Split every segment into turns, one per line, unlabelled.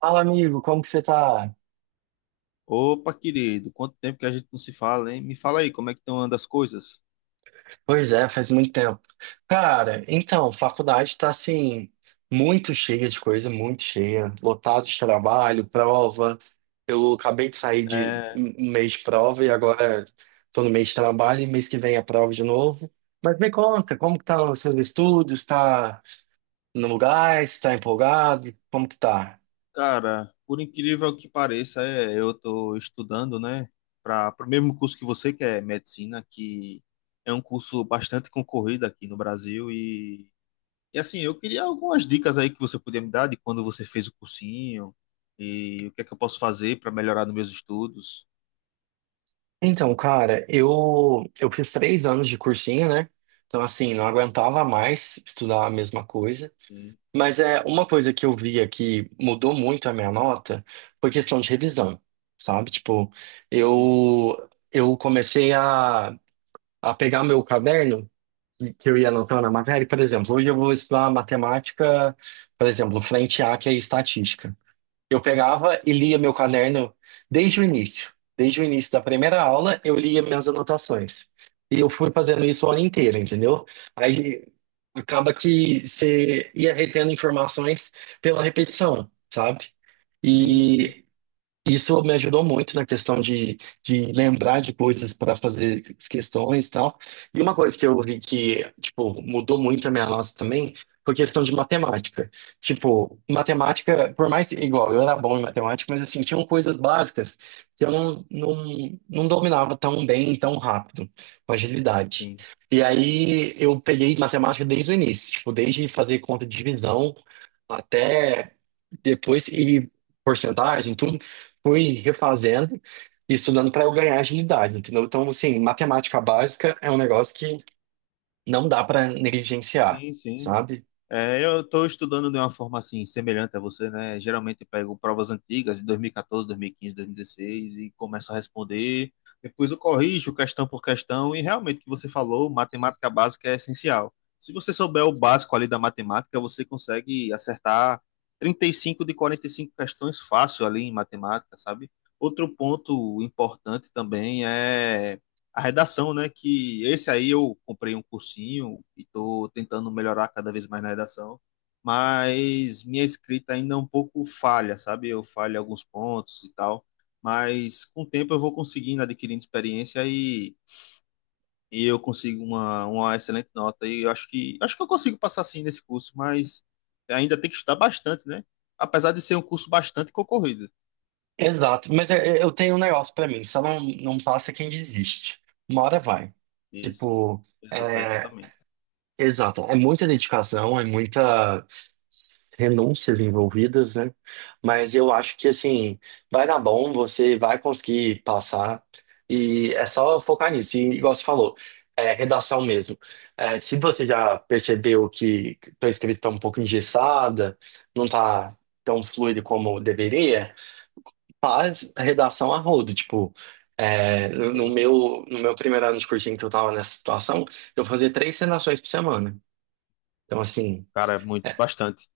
Fala, amigo, como que você tá?
Opa, querido, quanto tempo que a gente não se fala, hein? Me fala aí, como é que estão andando as coisas?
Pois é, faz muito tempo. Cara, então, faculdade tá assim, muito cheia de coisa, muito cheia, lotado de trabalho, prova. Eu acabei de sair de
É,
um mês de prova e agora tô no mês de trabalho e mês que vem é prova de novo. Mas me conta, como que tá os seus estudos? Tá no lugar? Está empolgado? Como que tá?
cara, por incrível que pareça, eu tô estudando, né, para o mesmo curso que você, que é medicina, que é um curso bastante concorrido aqui no Brasil e assim, eu queria algumas dicas aí que você podia me dar de quando você fez o cursinho e o que é que eu posso fazer para melhorar nos meus estudos.
Então, cara, eu fiz três anos de cursinho, né? Então, assim, não aguentava mais estudar a mesma coisa.
Sim,
Mas é uma coisa que eu via que mudou muito a minha nota foi questão de revisão, sabe? Tipo,
sim, sim,
eu comecei a pegar meu caderno que eu ia anotando a matéria. Por exemplo, hoje eu vou estudar matemática, por exemplo, frente A, que é estatística. Eu pegava e lia
sim,
meu caderno desde o início. Desde o início da primeira aula, eu lia minhas anotações. E eu fui fazendo isso o ano inteiro, entendeu? Aí acaba que você ia retendo informações pela repetição, sabe?
sim, sim,
E isso me ajudou muito na questão de lembrar de coisas para fazer as questões e tal. E uma coisa que eu vi que, tipo, mudou muito a minha nota também foi questão de matemática. Tipo, matemática, por mais, igual, eu era bom em matemática, mas assim, tinham coisas básicas que eu não, não, não dominava tão bem, tão rápido, com agilidade.
sim,
E aí eu peguei matemática desde o início, tipo, desde fazer conta de divisão até depois e porcentagem, tudo fui refazendo e estudando para eu ganhar agilidade, entendeu? Então, assim, matemática básica é um negócio que não dá para negligenciar,
sim, sim.
sabe?
É, eu estou estudando de uma forma assim, semelhante a você, né? Geralmente eu pego provas antigas de 2014, 2015, 2016 e 15, 2016 e começo a responder. Depois eu corrijo questão por questão e realmente o que você falou, matemática básica é essencial. Se você souber o básico ali da matemática, você consegue acertar 35 de 45 questões fácil ali em matemática, sabe? Outro ponto importante também é a redação, né? Que esse aí eu comprei um cursinho e estou tentando melhorar cada vez mais na redação, mas minha escrita ainda é um pouco falha, sabe? Eu falho em alguns pontos e tal, mas com o tempo eu vou conseguindo, adquirindo experiência e eu consigo uma excelente nota. E eu acho que eu consigo passar sim nesse curso, mas ainda tem que estudar bastante, né? Apesar de ser um curso bastante concorrido.
Exato, mas eu tenho um negócio para mim, só não, não passa quem desiste. Uma hora vai.
Isso,
Tipo, eh,
exatamente.
Exato, é muita dedicação, é muita renúncias envolvidas, né? Mas eu acho que assim, vai dar bom, você vai conseguir passar e é só focar nisso. E igual você falou, é redação mesmo. É, se você já percebeu que tua escrita está um pouco engessada, não tá tão fluido como deveria, faz a redação a rodo, tipo, é, no meu primeiro ano de cursinho que eu tava nessa situação, eu fazia três redações por semana. Então, assim,
Cara, muito, bastante.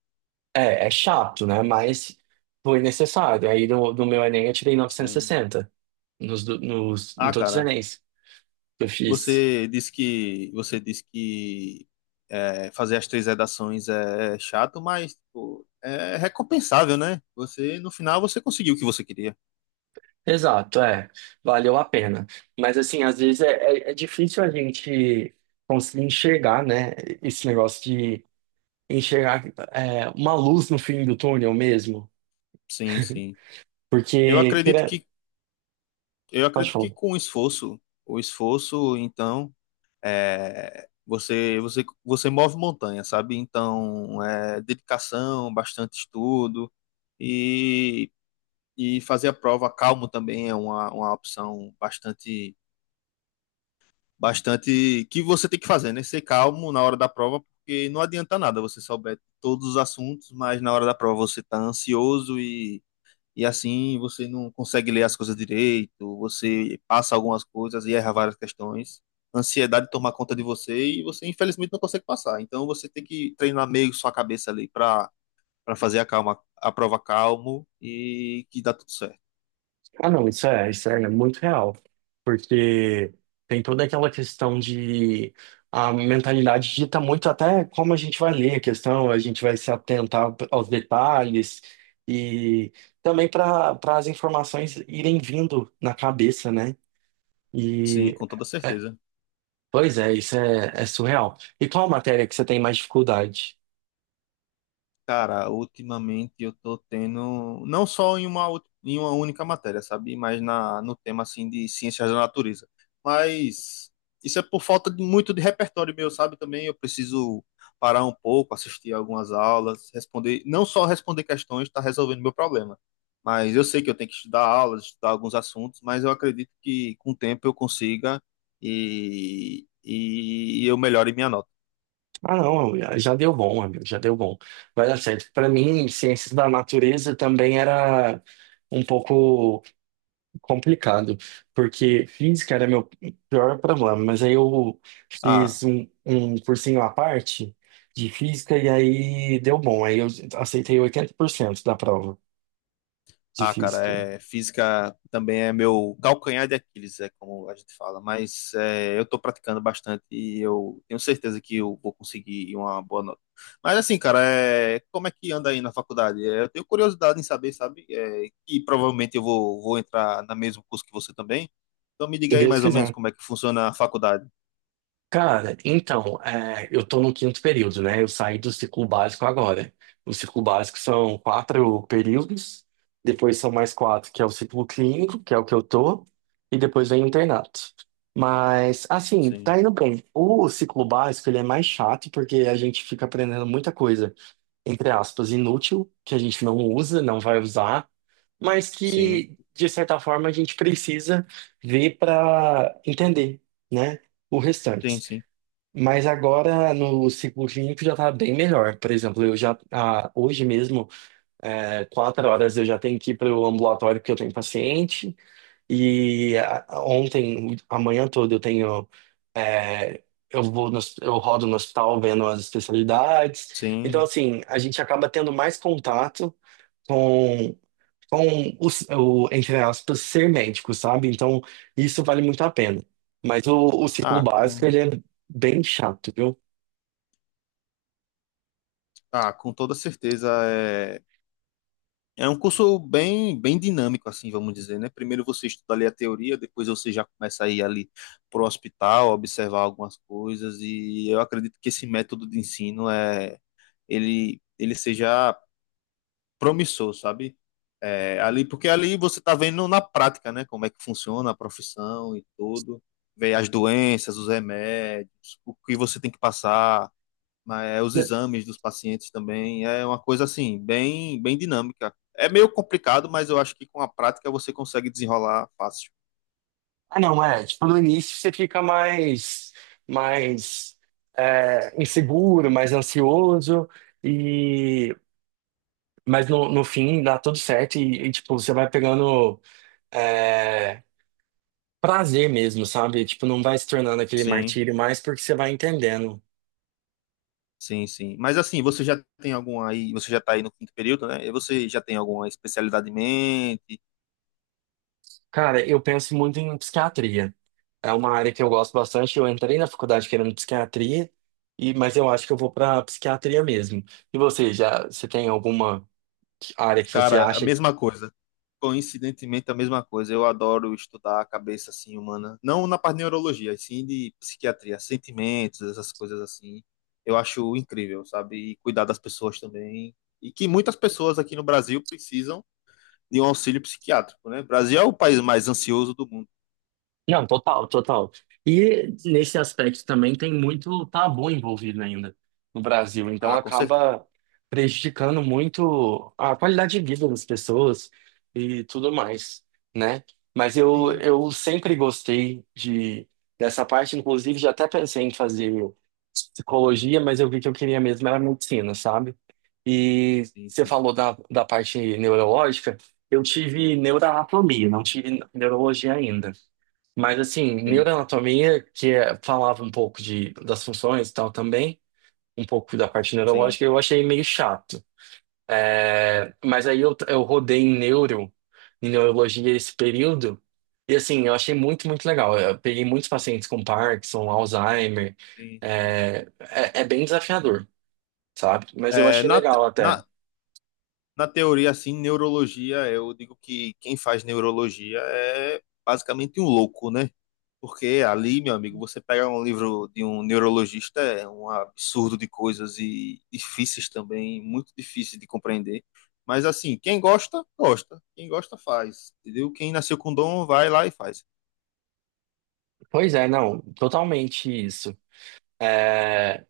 é, é chato, né? Mas foi necessário. Aí no meu Enem eu tirei
Sim.
960, em
Ah,
todos os
cara.
Enems que eu fiz.
Você disse que fazer as três redações é chato, mas pô, é recompensável, né? Você no final você conseguiu o que você queria.
Exato, é. Valeu a pena. Mas, assim, às vezes é, é difícil a gente conseguir enxergar, né? Esse negócio de enxergar é, uma luz no fim do túnel mesmo.
Sim, sim. Eu
Porque,
acredito
queira,
que eu
pode
acredito que
falar.
com o esforço, então, você move montanha, sabe? Então, é dedicação, bastante estudo e e fazer a prova calmo também é uma opção bastante que você tem que fazer, né? Ser calmo na hora da prova, porque não adianta nada você souber todos os assuntos, mas na hora da prova você tá ansioso e assim você não consegue ler as coisas direito, você passa algumas coisas e erra várias questões. Ansiedade toma conta de você e você infelizmente não consegue passar. Então você tem que treinar meio sua cabeça ali para fazer a calma, a prova calmo e que dá tudo certo.
Ah, não, isso é muito real, porque tem toda aquela questão de a mentalidade dita muito até como a gente vai ler a questão, a gente vai se atentar aos detalhes e também para as informações irem vindo na cabeça, né?
Sim,
E
com toda
é,
certeza.
pois é, isso é, é surreal. E qual matéria que você tem mais dificuldade?
Cara, ultimamente eu tô tendo, não só em uma única matéria, sabe? Mas na, no tema, assim, de ciências da natureza. Mas isso é por falta de muito de repertório meu, sabe? Também eu preciso parar um pouco, assistir algumas aulas, responder, não só responder questões, tá resolvendo meu problema. Mas eu sei que eu tenho que estudar aulas, estudar alguns assuntos, mas eu acredito que com o tempo eu consiga e eu melhore minha nota.
Ah, não, já deu bom, amigo, já deu bom. Vai dar certo. Para mim, ciências da natureza também era um pouco complicado, porque física era meu pior problema, mas aí eu fiz
Ah,
um cursinho à parte de física e aí deu bom. Aí eu aceitei 80% da prova de
Ah, cara,
física.
é, física também é meu calcanhar de Aquiles, é como a gente fala, mas é, eu estou praticando bastante e eu tenho certeza que eu vou conseguir uma boa nota. Mas assim, cara, é, como é que anda aí na faculdade? É, eu tenho curiosidade em saber, sabe? É, e provavelmente eu vou entrar no mesmo curso que você também. Então me diga
Se
aí
Deus
mais ou menos
quiser.
como é que funciona a faculdade.
Cara, então, é, eu tô no quinto período, né? Eu saí do ciclo básico agora. O ciclo básico são quatro períodos, depois são mais quatro, que é o ciclo clínico, que é o que eu tô, e depois vem o internato. Mas, assim,
Sim,
tá indo bem. O ciclo básico, ele é mais chato, porque a gente fica aprendendo muita coisa, entre aspas, inútil, que a gente não usa, não vai usar, mas
sim,
que, de certa forma, a gente precisa ver para entender, né? O
sim,
restante.
sim,
Mas agora no ciclo clínico já tá bem melhor. Por exemplo, eu já hoje mesmo, é, quatro horas eu já tenho que ir para o ambulatório porque eu tenho paciente. E ontem, amanhã toda eu tenho, é, eu vou no, eu rodo no hospital vendo as especialidades. Então
sim.
assim, a gente acaba tendo mais contato com com o, entre aspas ser médico, sabe? Então isso vale muito a pena. Mas o ciclo
Ah,
básico
com,
ele é bem chato, viu?
ah, com toda certeza é, é um curso bem, bem dinâmico, assim, vamos dizer, né? Primeiro você estuda ali a teoria, depois você já começa a ir ali para o hospital, observar algumas coisas, e eu acredito que esse método de ensino ele seja promissor, sabe? É, ali, porque ali você está vendo na prática, né? Como é que funciona a profissão e tudo, ver as doenças, os remédios, o que você tem que passar, mas é, os exames dos pacientes também é uma coisa assim, bem, bem dinâmica. É meio complicado, mas eu acho que com a prática você consegue desenrolar fácil.
Ah, não, é. Tipo, no início você fica mais, mais é, inseguro, mais ansioso, e mas no fim dá tudo certo e, tipo, você vai pegando é, prazer mesmo, sabe? Tipo, não vai se tornando aquele
Sim,
martírio mais porque você vai entendendo.
sim, sim. Mas assim, você já tem alguma aí, você já está aí no quinto período, né? E você já tem alguma especialidade em mente?
Cara, eu penso muito em psiquiatria. É uma área que eu gosto bastante. Eu entrei na faculdade querendo psiquiatria, e, mas eu acho que eu vou para psiquiatria mesmo. E você, já, você tem alguma área que você
Cara, a
acha?
mesma coisa. Coincidentemente, a mesma coisa. Eu adoro estudar a cabeça assim humana, não na parte de neurologia, e sim de psiquiatria, sentimentos, essas coisas assim. Eu acho incrível, sabe? E cuidar das pessoas também. E que muitas pessoas aqui no Brasil precisam de um auxílio psiquiátrico, né? O Brasil é o país mais ansioso do mundo.
Não, total, total. E nesse aspecto também tem muito tabu envolvido ainda no Brasil, então
Ah, com certeza.
acaba prejudicando muito a qualidade de vida das pessoas e tudo mais, né? Mas eu,
Sim,
sempre gostei de dessa parte, inclusive já até pensei em fazer psicologia, mas eu vi que eu queria mesmo era medicina, sabe? E
sim,
você
sim, sim.
falou da parte neurológica, eu tive neuroanatomia, não tive neurologia ainda. Mas assim,
Sim,
neuroanatomia, que falava um pouco de, das funções e tal também, um pouco da parte
sim,
neurológica, eu achei meio chato. É, mas aí eu, rodei em neuro, em neurologia esse período, e assim, eu achei muito, muito legal. Eu peguei muitos pacientes com Parkinson, Alzheimer,
sim, sim.
é, é bem desafiador, sabe? Mas eu
É,
achei legal até.
na, na teoria, assim, neurologia, eu digo que quem faz neurologia é basicamente um louco, né? Porque ali, meu amigo, você pega um livro de um neurologista, é um absurdo de coisas e difíceis também, muito difícil de compreender. Mas assim, quem gosta, gosta. Quem gosta, faz. Entendeu? Quem nasceu com dom, vai lá e faz.
Pois é, não, totalmente isso. É,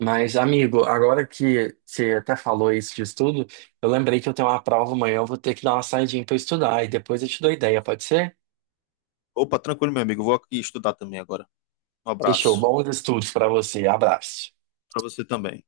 mas, amigo, agora que você até falou isso de estudo, eu lembrei que eu tenho uma prova amanhã, eu vou ter que dar uma saidinha para estudar e depois eu te dou ideia, pode ser?
Opa, tranquilo, meu amigo, vou aqui estudar também agora. Um
Fechou,
abraço
bons estudos para você, abraço.
para você também.